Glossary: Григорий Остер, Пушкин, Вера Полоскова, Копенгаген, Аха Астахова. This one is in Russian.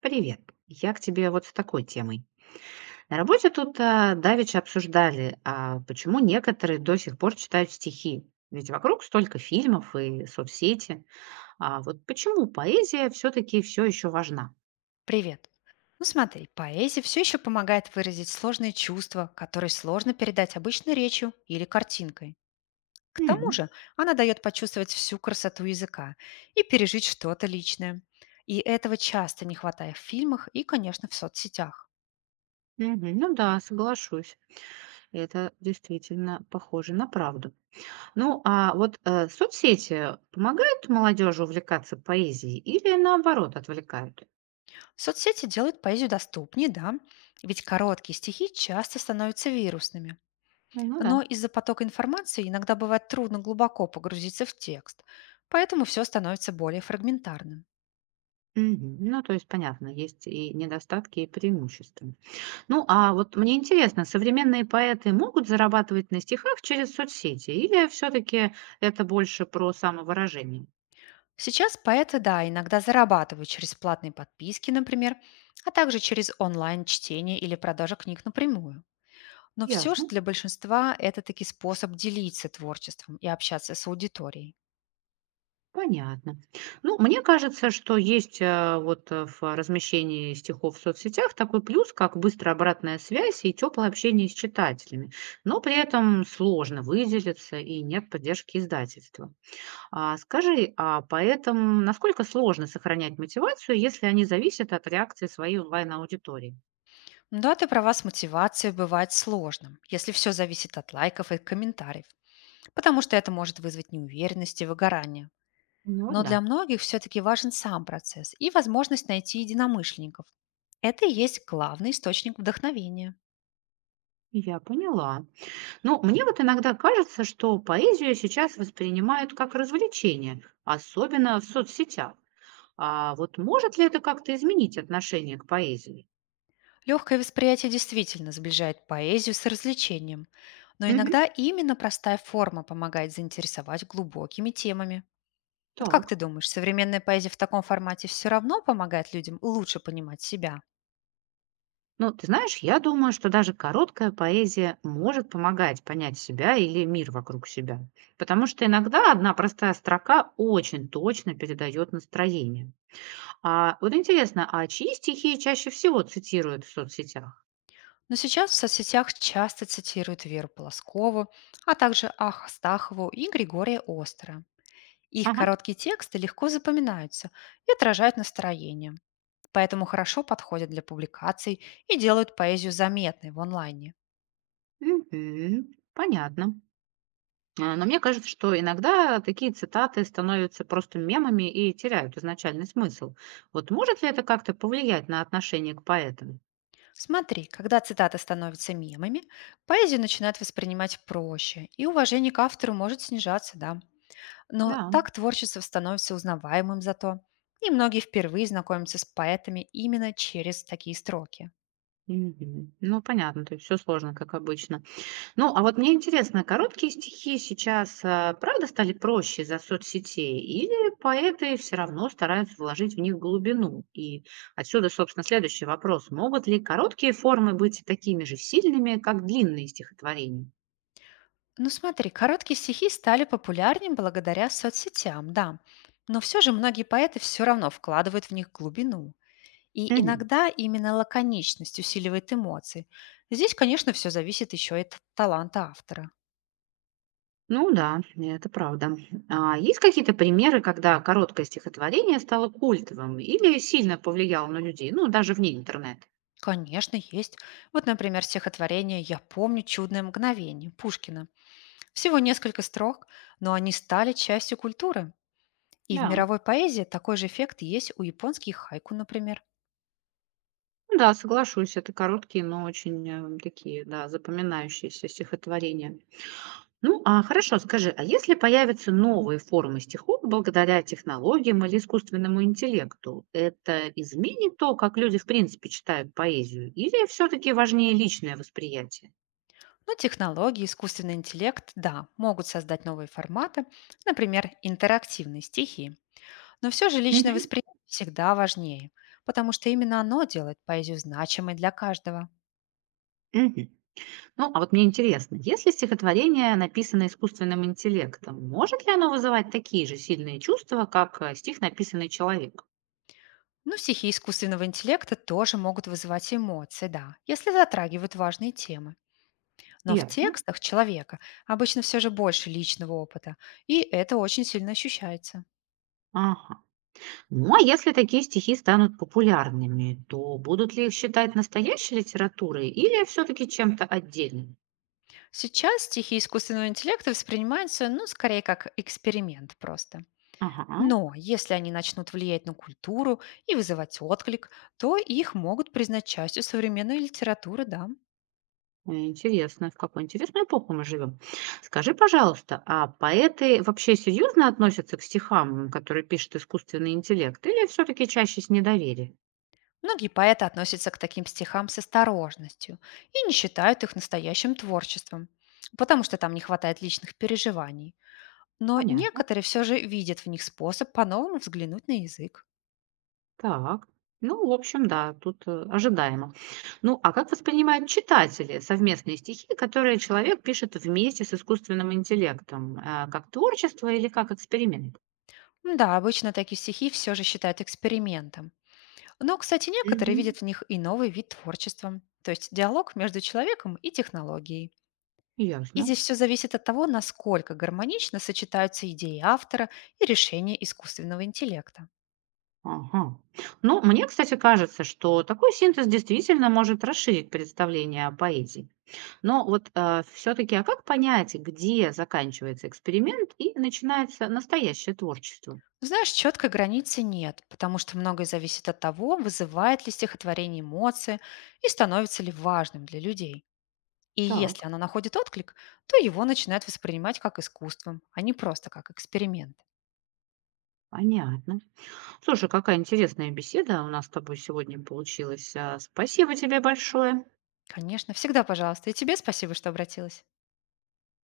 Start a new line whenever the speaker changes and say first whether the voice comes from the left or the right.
right: Привет. Я к тебе вот с такой темой. На работе тут давеча обсуждали, почему некоторые до сих пор читают стихи. Ведь вокруг столько фильмов и соцсети. А вот почему поэзия все-таки все еще важна?
left: Привет. Ну смотри, поэзия все еще помогает выразить сложные чувства, которые сложно передать обычной речью или картинкой. К тому
right: Мгм.
left: же она дает почувствовать всю красоту языка и пережить что-то личное. И этого часто не хватает в фильмах и, конечно, в соцсетях.
right: Мгм. Ну да, соглашусь. Это действительно похоже на правду. Ну а вот соцсети помогают молодежи увлекаться поэзией или наоборот отвлекают?
left: Соцсети делают поэзию доступнее, да, ведь короткие стихи часто становятся вирусными.
right: Ну да.
left: Но из-за потока информации иногда бывает трудно глубоко погрузиться в текст, поэтому все становится более фрагментарным.
right: Мгм. Ну, то есть понятно, есть и недостатки, и преимущества. Ну, а вот мне интересно, современные поэты могут зарабатывать на стихах через соцсети, или все-таки это больше про самовыражение?
left: Сейчас поэты, да, иногда зарабатывают через платные подписки, например, а также через онлайн-чтение или продажа книг напрямую. Но все же
right: Ясно.
left: для большинства это таки способ делиться творчеством и общаться с аудиторией.
right: Понятно. Ну, мне кажется, что есть в размещении стихов в соцсетях такой плюс, как быстрая обратная связь и теплое общение с читателями, но при этом сложно выделиться и нет поддержки издательства. А скажи, а поэтому насколько сложно сохранять мотивацию, если они зависят от реакции своей онлайн-аудитории?
left: Да, ты права, с мотивацией бывает сложным, если все зависит от лайков и комментариев, потому что это может вызвать неуверенность и выгорание.
right: Ну
left: Но для
right: да.
left: многих все-таки важен сам процесс и возможность найти единомышленников. Это и есть главный источник вдохновения.
right: Я поняла. Ну, мне вот иногда кажется, что поэзию сейчас воспринимают как развлечение, особенно в соцсетях. А вот может ли это как-то изменить отношение к поэзии?
left: Легкое восприятие действительно сближает поэзию с развлечением, но
right: Мгм.
left: иногда именно простая форма помогает заинтересовать глубокими темами. Вот как ты
right: Так.
left: думаешь, современная поэзия в таком формате все равно помогает людям лучше понимать себя?
right: Ну, ты знаешь, я думаю, что даже короткая поэзия может помогать понять себя или мир вокруг себя, потому что иногда одна простая строка очень точно передает настроение. А вот интересно, а чьи стихи чаще всего цитируют в соцсетях?
left: Но сейчас в соцсетях часто цитируют Веру Полоскову, а также Аха Астахову и Григория Остера. Их
right: Ага,
left: короткие тексты легко запоминаются и отражают настроение, поэтому хорошо подходят для публикаций и делают поэзию заметной в онлайне.
right: мгм, понятно. Но мне кажется, что иногда такие цитаты становятся просто мемами и теряют изначальный смысл. Вот может ли это как-то повлиять на отношение к поэтам?
left: Смотри, когда цитаты становятся мемами, поэзию начинают воспринимать проще, и уважение к автору может снижаться, да. Но
right: Да.
left: так творчество становится узнаваемым зато, и многие впервые знакомятся с поэтами именно через такие строки.
right: Мгм. Ну, понятно, то есть все сложно, как обычно. Ну, а вот мне интересно, короткие стихи сейчас, правда стали проще из-за соцсетей или поэты все равно стараются вложить в них глубину? И отсюда, собственно, следующий вопрос: могут ли короткие формы быть такими же сильными, как длинные стихотворения?
left: Ну смотри, короткие стихи стали популярнее благодаря соцсетям, да. Но все же многие поэты все равно вкладывают в них глубину. И
right: Мгм.
left: иногда именно лаконичность усиливает эмоции. Здесь, конечно, все зависит еще и от таланта автора.
right: Ну да, это правда. А есть какие-то примеры, когда короткое стихотворение стало культовым или сильно повлияло на людей, ну, даже вне интернета?
left: Конечно, есть. Вот, например, стихотворение «Я помню чудное мгновение» Пушкина. Всего несколько строк, но они стали частью культуры. И в
right: Да.
left: мировой поэзии такой же эффект есть у японских хайку, например.
right: Ну да, соглашусь, это короткие, но очень, такие, да, запоминающиеся стихотворения. Ну, а хорошо, скажи, а если появятся новые формы стихов благодаря технологиям или искусственному интеллекту, это изменит то, как люди в принципе читают поэзию, или все-таки важнее личное восприятие?
left: Но технологии, искусственный интеллект, да, могут создать новые форматы, например, интерактивные стихи. Но все же личное
right: Мгм.
left: восприятие всегда важнее, потому что именно оно делает поэзию значимой для каждого.
right: Мгм. Ну, а вот мне интересно, если стихотворение написано искусственным интеллектом, может ли оно вызывать такие же сильные чувства, как стих, написанный человеком?
left: Ну, стихи искусственного интеллекта тоже могут вызывать эмоции, да, если затрагивают важные темы. Но в
right: Ясно.
left: текстах человека обычно все же больше личного опыта, и это очень сильно ощущается.
right: Ага. Ну, а если такие стихи станут популярными, то будут ли их считать настоящей литературой или все-таки чем-то отдельным?
left: Сейчас стихи искусственного интеллекта воспринимаются, ну, скорее как эксперимент просто.
right: Ага,
left: Но если они начнут влиять на культуру и вызывать отклик, то их могут признать частью современной литературы, да.
right: интересно, в какую интересную эпоху мы живем. Скажи, пожалуйста, а поэты вообще серьезно относятся к стихам, которые пишет искусственный интеллект, или все-таки чаще с недоверием?
left: Многие поэты относятся к таким стихам с осторожностью и не считают их настоящим творчеством, потому что там не хватает личных переживаний. Но
right: Понятно.
left: некоторые все же видят в них способ по-новому взглянуть на язык.
right: Так. Ну, в общем, да, тут, ожидаемо. Ну, а как воспринимают читатели совместные стихи, которые человек пишет вместе с искусственным интеллектом? Как творчество или как эксперимент?
left: Да, обычно такие стихи все же считают экспериментом. Но, кстати,
right: Мгм.
left: некоторые видят в них и новый вид творчества, то есть диалог между человеком и технологией. И
right: Ясно.
left: здесь все зависит от того, насколько гармонично сочетаются идеи автора и решения искусственного интеллекта.
right: Ага. Ну, мне, кстати, кажется, что такой синтез действительно может расширить представление о поэзии. Но вот все-таки, а как понять, где заканчивается эксперимент и начинается настоящее творчество?
left: Знаешь, четкой границы нет, потому что многое зависит от того, вызывает ли стихотворение эмоции и становится ли важным для людей. И если
right: Так,
left: оно находит отклик, то его начинают воспринимать как искусством, а не просто как эксперимент.
right: понятно. Слушай, какая интересная беседа у нас с тобой сегодня получилась. Спасибо тебе большое.
left: Конечно, всегда пожалуйста. И тебе спасибо, что обратилась.